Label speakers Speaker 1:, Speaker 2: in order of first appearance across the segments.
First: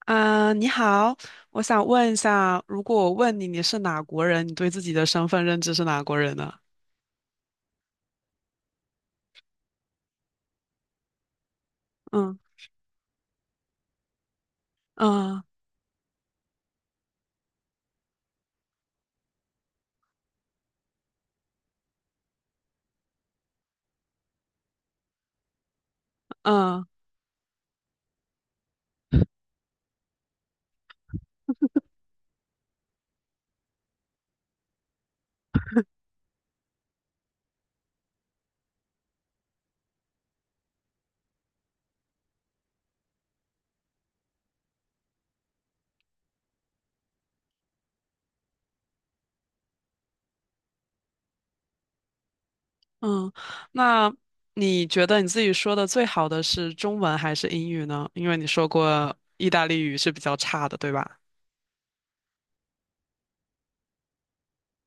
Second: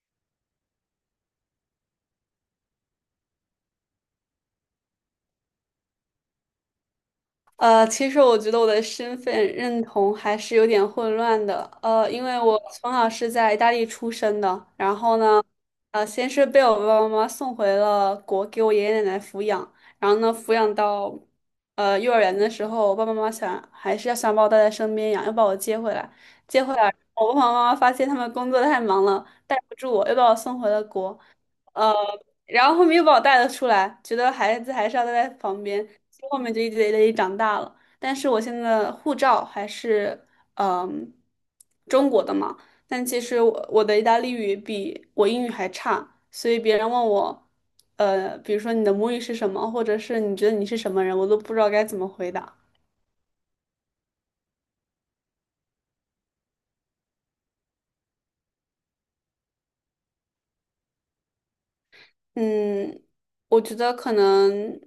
Speaker 1: 啊，你好，我想问一下，如果我问你你是哪国人，你对自己的身份认知是哪国人呢？
Speaker 2: 其实我觉得我的身份认同还是有点混乱的。因
Speaker 1: 嗯
Speaker 2: 为我从小是在意大利出生的，然后呢，
Speaker 1: 嗯
Speaker 2: 先是被我爸爸妈妈送回了国，给我爷爷奶奶抚养，然后呢，抚养到幼儿园的时候，我爸爸妈妈想还是要想把我带在身边养，要把我接回来，接回
Speaker 1: 嗯
Speaker 2: 来，我爸爸妈妈发现他们工作太忙了，带不住我，又把我送回了国。呃然后后面又把我带了出来，觉得孩子还是要待在旁边，所以后面就一直在那里长大了。但是我现在的护照还是嗯中国的嘛，但其实我的意大利语比我英语还差，所以别人问我，比如说你的母语是什么，或者是你觉得你是什么人，我都不知道该怎么回答。
Speaker 1: 嗯。那你觉得你自己说的最好的是中文还是英语呢？因为你说过意大利语是比较差的，对吧？
Speaker 2: 嗯，我觉得可能。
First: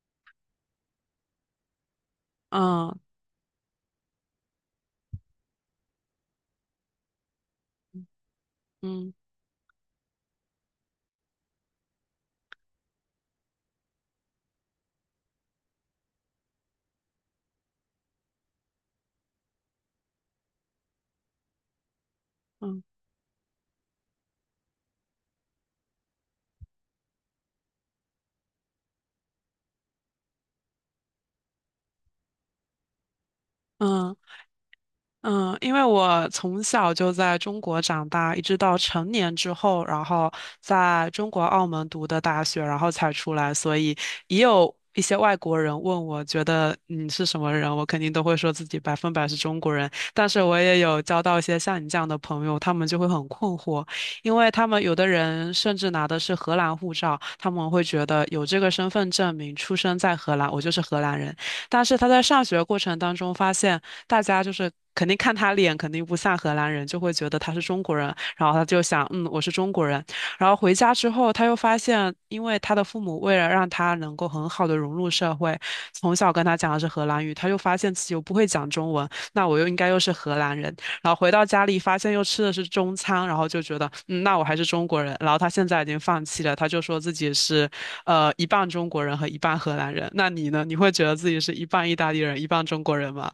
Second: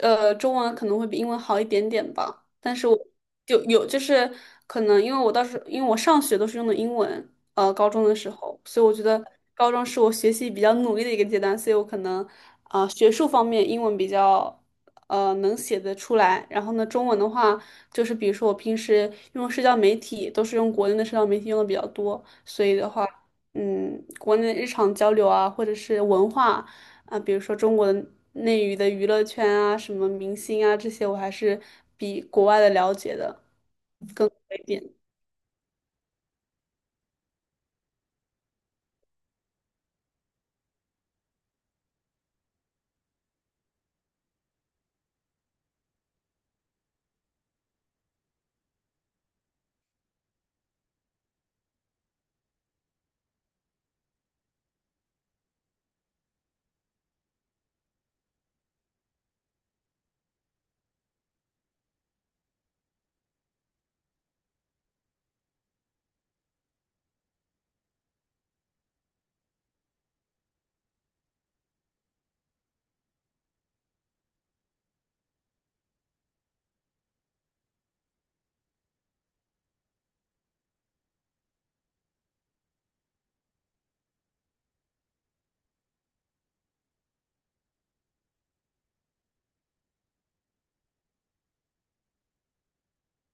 Speaker 2: 中文可能会比英文好一点点吧，但是我
Speaker 1: 嗯
Speaker 2: 就有就是可能因为我当时因为我上学都是用的英文，高中的时候，所以我觉
Speaker 1: 嗯
Speaker 2: 得高中是我学习比较努力的一个阶段，所以我可能学术方面英文比较能写得出来，然后呢，中文的话就是比如说我平时用社交媒体都是用国内的社交媒体用的比较多，所以
Speaker 1: 嗯
Speaker 2: 的话，国内日常交流啊，或者是文化。比如说中国的内娱的娱乐圈啊，什么明星啊这些，我还是比国外的了解的
Speaker 1: 嗯。
Speaker 2: 一点。
Speaker 1: 嗯，因为我从小就在中国长大，一直到成年之后，然后在中国澳门读的大学，然后才出来，所以也有一些外国人问我，觉得你是什么人，我肯定都会说自己百分百是中国人。但是我也有交到一些像你这样的朋友，他们就会很困惑，因为他们有的人甚至拿的是荷兰护照，他们会觉得有这个身份证明，出生在荷兰，我就是荷兰人。但是他在上学过程当中发现。大家就是肯定看他脸，肯定不像荷兰人，就会觉得他是中国人，然后他就想，嗯，我是中国人。然后回家之后，他又发现，因为他的父母为了让他能够很好的融入社会，从小跟他讲的是荷兰语，他又发现自己又不会讲中文，那我又应该又是荷兰人。然后回到家里，发现又吃的是中餐，然后就觉得，嗯，那我还是中国人。然后他现在已经放弃了，他就说自己是，一半中国人和一半荷兰人。那你呢？你会觉得自己是一半意大利人，一半中国人吗？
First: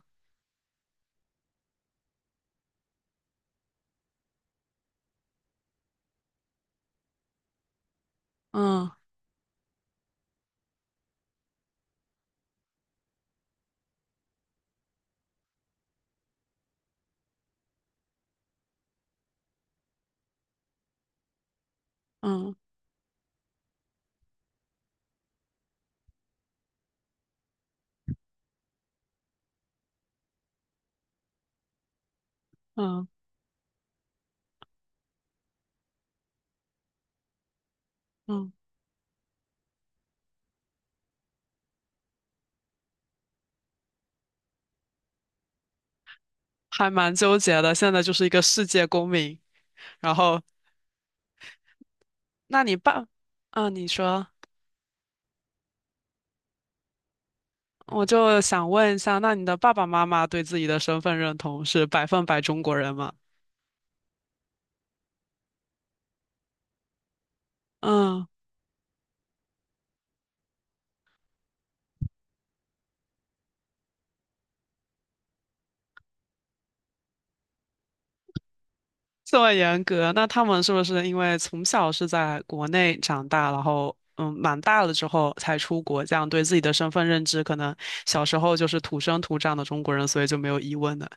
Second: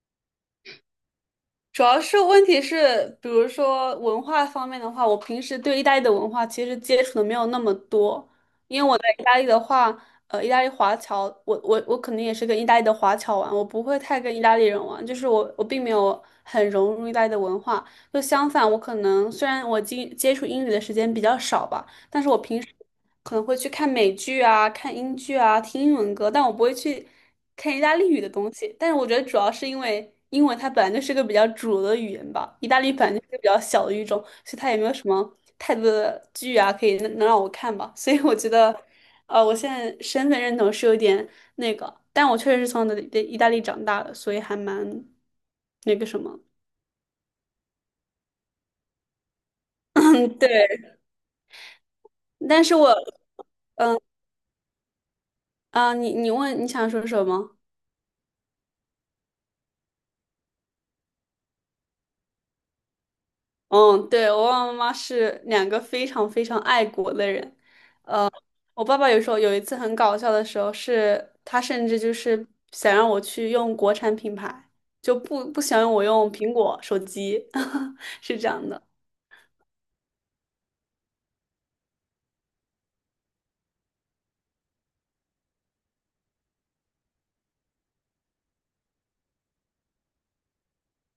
Speaker 2: 主要是问题是，比如说文化方面的话，我平时对意大利的文化其实接触的没有那么多，因为
Speaker 1: 嗯。
Speaker 2: 我在意大利的话，意大利华侨，我肯定也是跟意大利的华侨玩，我不会太跟意大利人玩，就是我并没有很融入意大利的文化，就相反，我可能虽然我接触英语的时间比较少吧。但是我
Speaker 1: 嗯
Speaker 2: 可能会去看美剧啊、看英剧啊、听英文歌，但我不会去看意大利语的东西。但是我觉得主要是因为英文它本来就是个比较主流的语言吧，意大利
Speaker 1: 嗯
Speaker 2: 本来就是个比较小的语种，所以它也没有什么太多的剧啊可以能能让我看吧。所以我觉
Speaker 1: 嗯。
Speaker 2: 得，我现在身份认同是有点那个，但我确实是从的意大利长大的，所以还蛮那个什么。
Speaker 1: 还蛮纠结的。现在就是一个世界公民。然
Speaker 2: 嗯，
Speaker 1: 后，
Speaker 2: 对。
Speaker 1: 那
Speaker 2: 但是
Speaker 1: 你
Speaker 2: 我
Speaker 1: 爸，啊，你说，
Speaker 2: 你问你想说什么？
Speaker 1: 我就想问一下，那你的爸爸妈妈对自己的身份认同是百分百中国人吗？
Speaker 2: 嗯，对，我爸爸妈妈是两个非常非常爱国的人。
Speaker 1: 嗯，
Speaker 2: 呃，我爸爸有时候有一次很搞笑的时候是，他甚至就是想让我去用国产品牌，就不想让我用苹果手机，是这样的。
Speaker 1: 这么严格，那他们是不是因为从小是在国内长大，然后蛮大了之后才出国，这样对自己的身份认知，可能小时候就是土生土长的中国人，所以就没有疑问的。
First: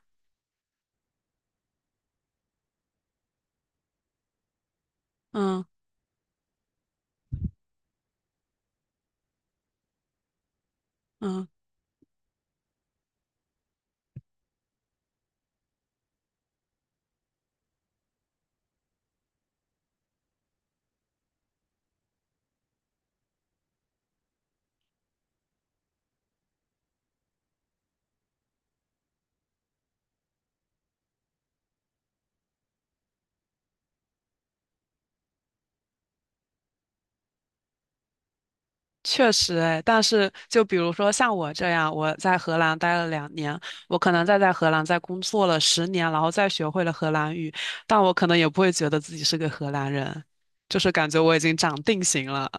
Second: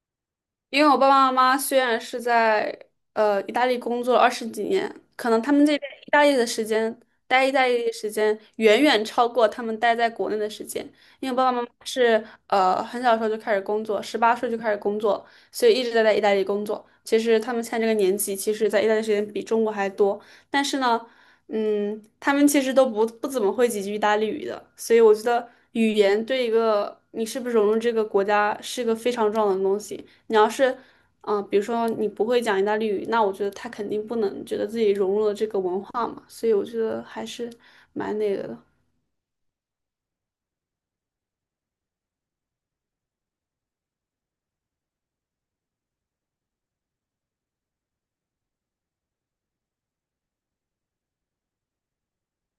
Speaker 2: 因为我爸爸妈妈虽然是在意大利工作了二十几年，可能他
Speaker 1: 嗯
Speaker 2: 们这边意大利的时间，待意大利的时间远远超过他们待在国内的时间。因为我爸
Speaker 1: 嗯。
Speaker 2: 爸妈妈是很小的时候就开始工作，十八岁就开始工作，所以一直在意大利工作。其实他们现在这个年纪，其实在意大利时间比中国还多，但是呢，他们其实都不怎么会几句意大利语的，所以我觉得语言对一个你是不是融入这个国家是一个非常重要的东西。你要是，比如说你不会讲意大利语，那我觉得他肯定不能觉得自己融入了这个文化嘛，所以我觉得还是蛮那个的。
Speaker 1: 确实哎，但是就比如说像我这样，我在荷兰待了2年，我可能再在荷兰再工作了十年，然后再学会了荷兰语，但我可能也不会觉得自己是个荷兰人，就是感觉我已经长定型了。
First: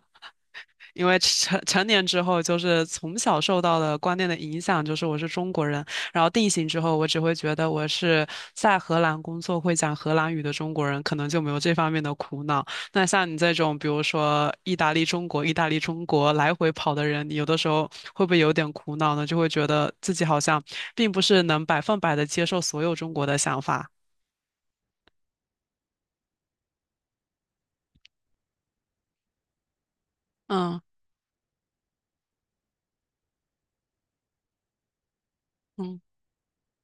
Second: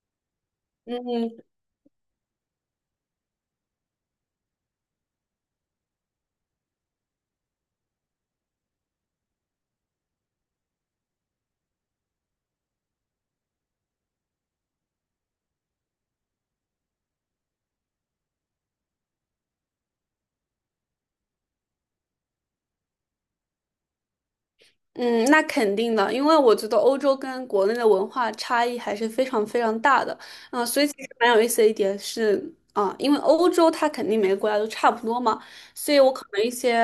Speaker 1: 因为
Speaker 2: 嗯，
Speaker 1: 成年之后，就是从小受到的观念的影响，就是我是中国人。然后定型之后，我只会觉得我是在荷兰工作会讲荷兰语的中国人，可能就没有这方面的苦恼。那像你这种，比如说意大利、中国、意大利、中国来回跑的人，你有的时候会不会有点苦恼呢？就会觉得自己好像并不是能百分百的接受所有中国的想法。
Speaker 2: 嗯，那肯定的，因为我觉得欧洲跟国内的文化差异还是非常非常大的。
Speaker 1: 嗯
Speaker 2: 所以其实蛮有意思的一点是，因为欧洲它肯定每个国家都差不多嘛，所以
Speaker 1: 嗯。
Speaker 2: 我可能一些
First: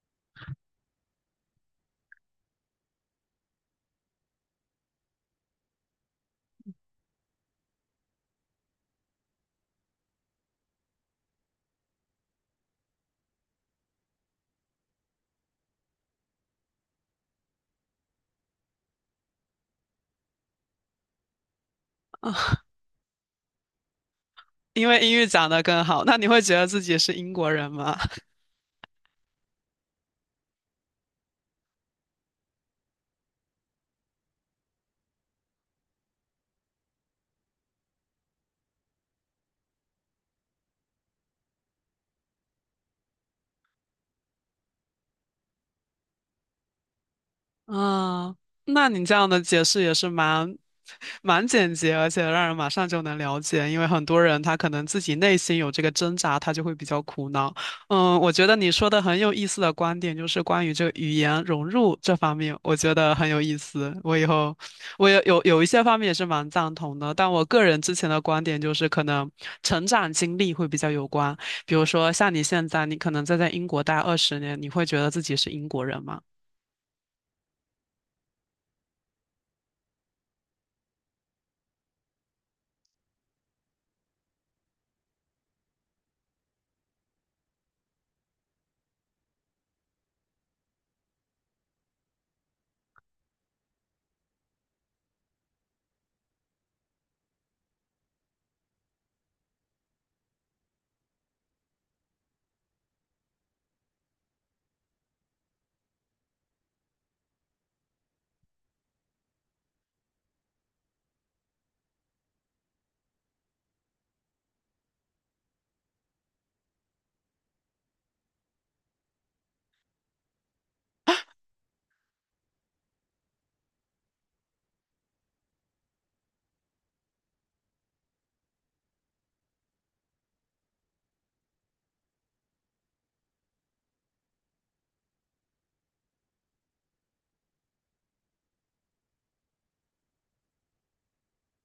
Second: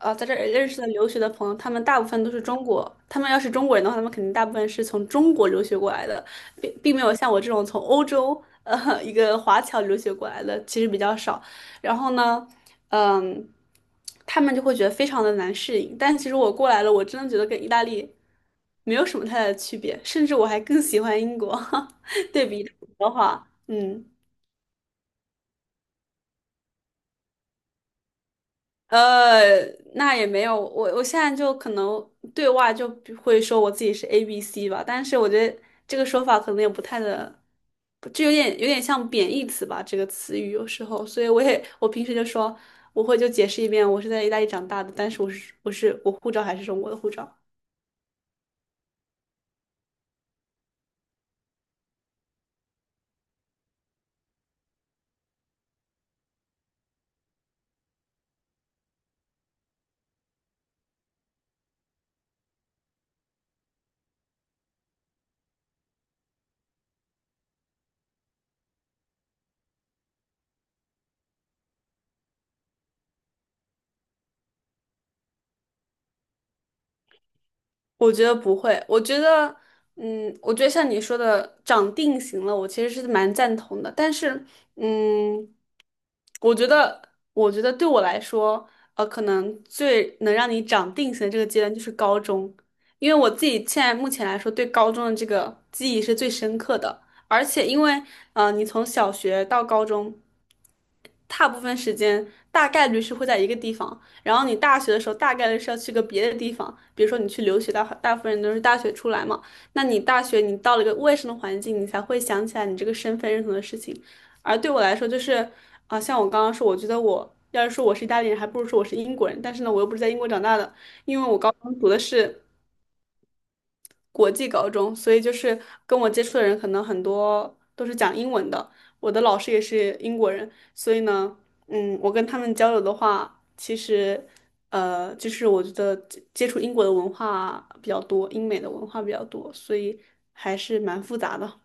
Speaker 2: 在这儿认识的留学的朋友，他们大部分都是中国，他们要是中国人的话，他们肯定大部分是从中国留学过来的，并没有像我这种从欧洲一个华侨留学过来的，其实比较少。然后呢？嗯，他们就会觉得非常的难适应。但其实我过来了，我真的觉得跟意大利没有什么太大的区别，甚至我还更喜欢英国。对比的话，
Speaker 1: 因为英语讲的更好，那你会觉得自己是英国人吗？
Speaker 2: 呃，那也没有，我现在就可能对外就会说我自己是 ABC 吧，但是我觉得这个说法可能也不太的，就有点像贬义词吧，这个词语有时候，所以我也我平时就说。我会就解释一遍，我是在意大利长大的，但是我护照还是中国的护照。
Speaker 1: 啊，那你这样的解释也是蛮简洁，而且让人马上就能了解。因为很多人他可能自己内心有这个挣扎，他就会比较苦恼。嗯，我觉得你说的很有意思的观点就是关于这个语言融入这方面，我觉得很有意思。我以后我也有一些方面也是蛮赞同的，但我个人之前的观点就是可能成长经历会比较有关。比如说像你现在，你可能再在英国待20年，你会觉得自己是英国人吗？
Speaker 2: 我觉得不会，我觉得，嗯，我觉得像你说的长定型了，我其实是蛮赞同的。但是，嗯，我觉得，我觉得对我来说，可能最能让你长定型的这个阶段就是高中，因为我自己现在目前来说，对高中的这个记忆是最深刻的。而且，因为，你从小学到高中，大部分时间大概率是会在一个地方。然后你大学的时候大概率是要去个别的地方，比如说你去留学，大部分人都是大学出来嘛。那你大学你到了一个陌生的环境，你才会想起来你这个身份认同的事情。而对我来说，就是像我刚刚说，我觉得我要是说我是意大利人，还不如说我是英国人。但是呢，我又不是在英国长大的，因为我高中读的是国际高中，所以就是跟我接触的人可能很多都是讲英文的。我的老师也是英国人，所以呢，我跟他们交流的话，其实就是我觉得接触英国的文化比较多，英美的文化比较多，所以还是蛮复杂的。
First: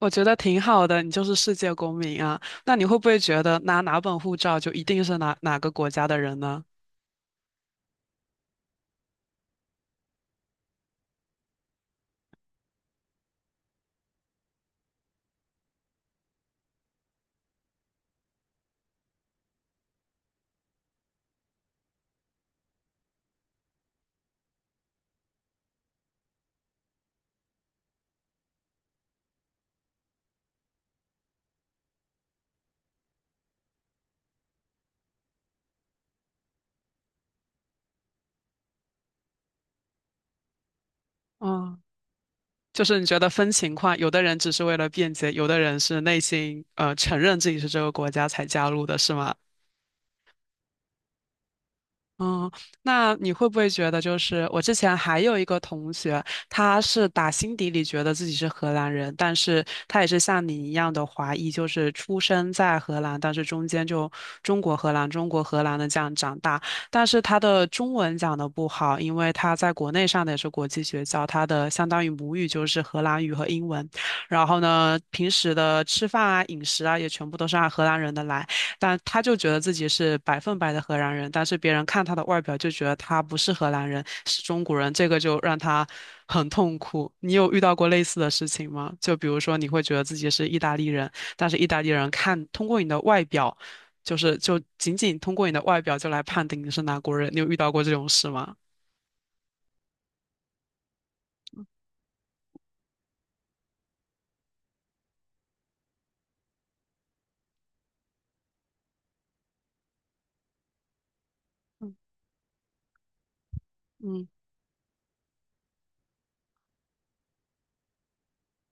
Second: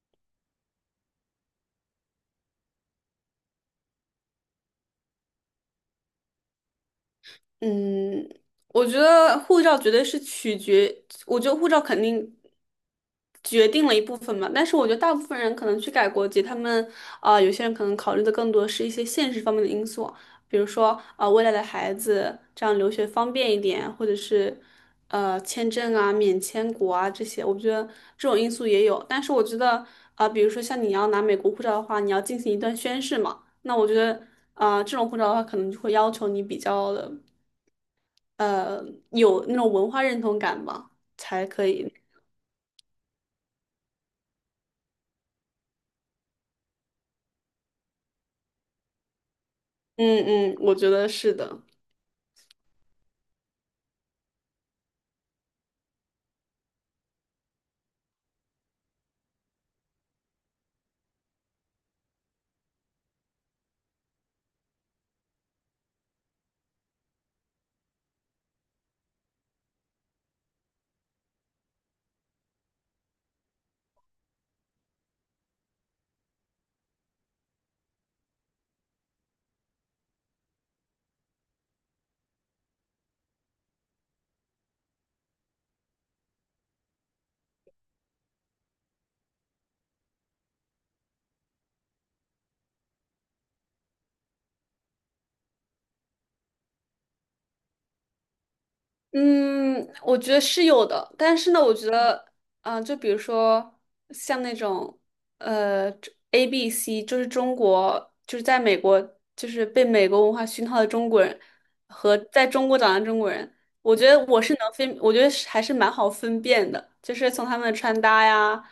Speaker 1: 我觉得挺好的，你就是世界公民啊。那你会不会觉得拿哪本护照就一定是哪个国家的人呢？
Speaker 2: 嗯，我觉得护照绝对是取决，我觉得护照肯定决定了一部分嘛。但是我觉得大部分人可能去改国籍，他们有些人可能考虑的更多是一些现实方面的因素，比如说未来的孩子这样留学方便一点，或者是签证啊、免签国啊这些，我觉得这种因素也有。但是我觉得比如说像你要拿美国护照的话，你要进行一段宣誓嘛，那我觉得这种护照的话，可能就会要求你比较的。呃有那种文化认同感吧，才可
Speaker 1: 嗯，
Speaker 2: 以。
Speaker 1: 就是你觉得分情况，有的人只是为了便捷，有的人是内心承认自己是这个国家才加入的，是吗？
Speaker 2: 嗯嗯，我觉得是的。
Speaker 1: 嗯，那你会不会觉得，就是我之前还有一个同学，他是打心底里觉得自己是荷兰人，但是他也是像你一样的华裔，就是出生在荷兰，但是中间就中国荷兰、中国荷兰的这样长大，但是他的中文讲的不好，因为他在国内上的也是国际学校，他的相当于母语就是荷兰语和英文，然后呢，平时的吃饭啊、饮食啊也全部都是按荷兰人的来。但他就觉得自己是百分百的荷兰人，但是别人看他的外表就觉得他不是荷兰人，是中国人，这个就让他很痛苦。你有遇到过类似的事情吗？就比如说你会觉得自己是意大利人，但是意大利人看通过你的外表，就是就仅仅通过你的外表就来判定你是哪国人，你有遇到过这种事吗？
Speaker 2: 嗯，我觉得是有的，但是呢，我觉得，就比如说像那种，呃，ABC,就是中国，就是在美国，就是被美国文化熏陶的中国人和在中国长大的中国人，我觉得
Speaker 1: 嗯
Speaker 2: 我是能分，我觉得是还是蛮好分辨的，就是从他们的穿搭呀，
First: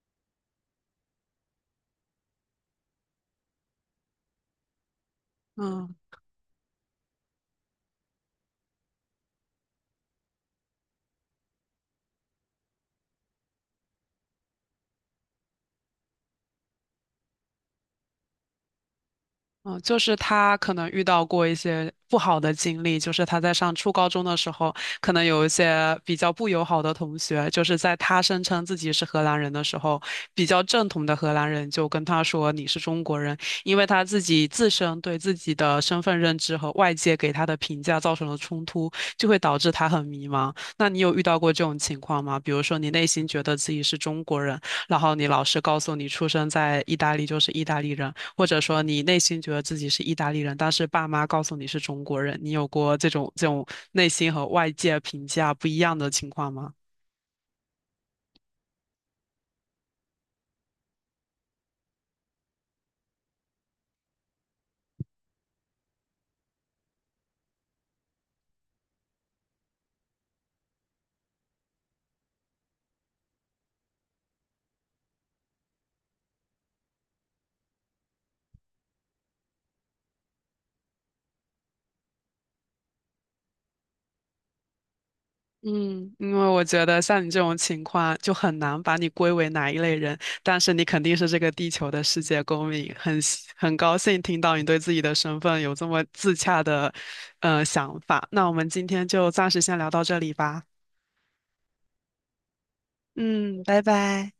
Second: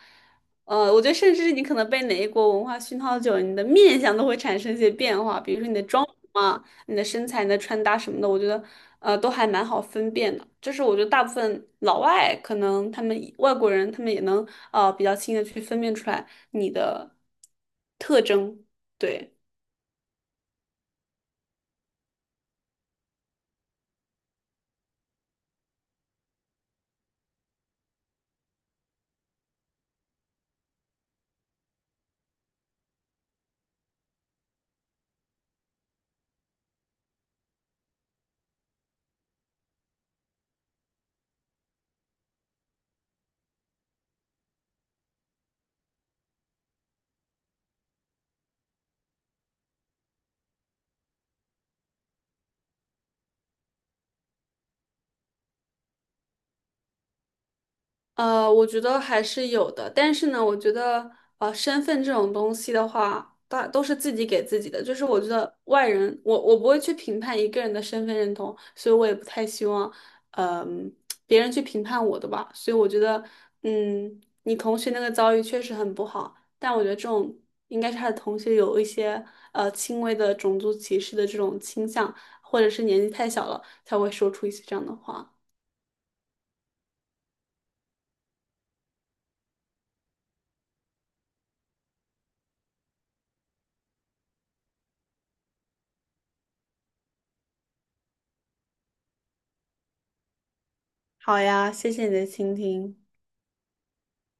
Speaker 2: 我觉得甚至是你可能被哪一国文化熏陶久了，你的面相都会产生一些变化，比如说你的
Speaker 1: 嗯。
Speaker 2: 妆容啊。你的身材、你的穿搭什么的，我觉得都还蛮好分辨的。就是我觉得大部分老外可能他们外国人他们也能比较轻易的去分辨出来你的特征。对。
Speaker 1: 嗯，就是他可能遇到过一些不好的经历，就是他在上初高中的时候，可能有一些比较不友好的同学，就是在他声称自己是荷兰人的时候，比较正统的荷兰人就跟他说你是中国人，因为他自己自身对自己的身份认知和外界给他的评价造成了冲突，就会导致他很迷茫。那你有遇到过这种情况吗？比如说你内心觉得自己是中国人，然后你老师告诉你出生在意大利就是意大利人。或者说你内心觉得自己是意大利人，但是爸妈告诉你是中国人，你有过这种内心和外界评价不一样的情况吗？
Speaker 2: 我觉得还是有的，但是呢，我觉得身份这种东西的话，大都是自己给自己的。就是我觉得外人，我不会去评判一个人的身份认同，所以我也不太希望，嗯、别人去评判我的吧。所以我觉得，嗯，你同学那个遭遇确实很不好，但我觉得这种应该是他的同学有一些轻微的种族歧视的这种倾向，或者是年纪太小了才会说出一些这样的话。
Speaker 1: 嗯，因为我觉得像你这种情况就很难把你归为哪一类人，但是你肯定是这个地球的世界公民，很高兴听到你对自己的身份有这么自洽的想法。那我们今天就暂时先聊到这里吧。
Speaker 2: 好呀，谢谢你的倾听。
Speaker 1: 嗯，拜拜。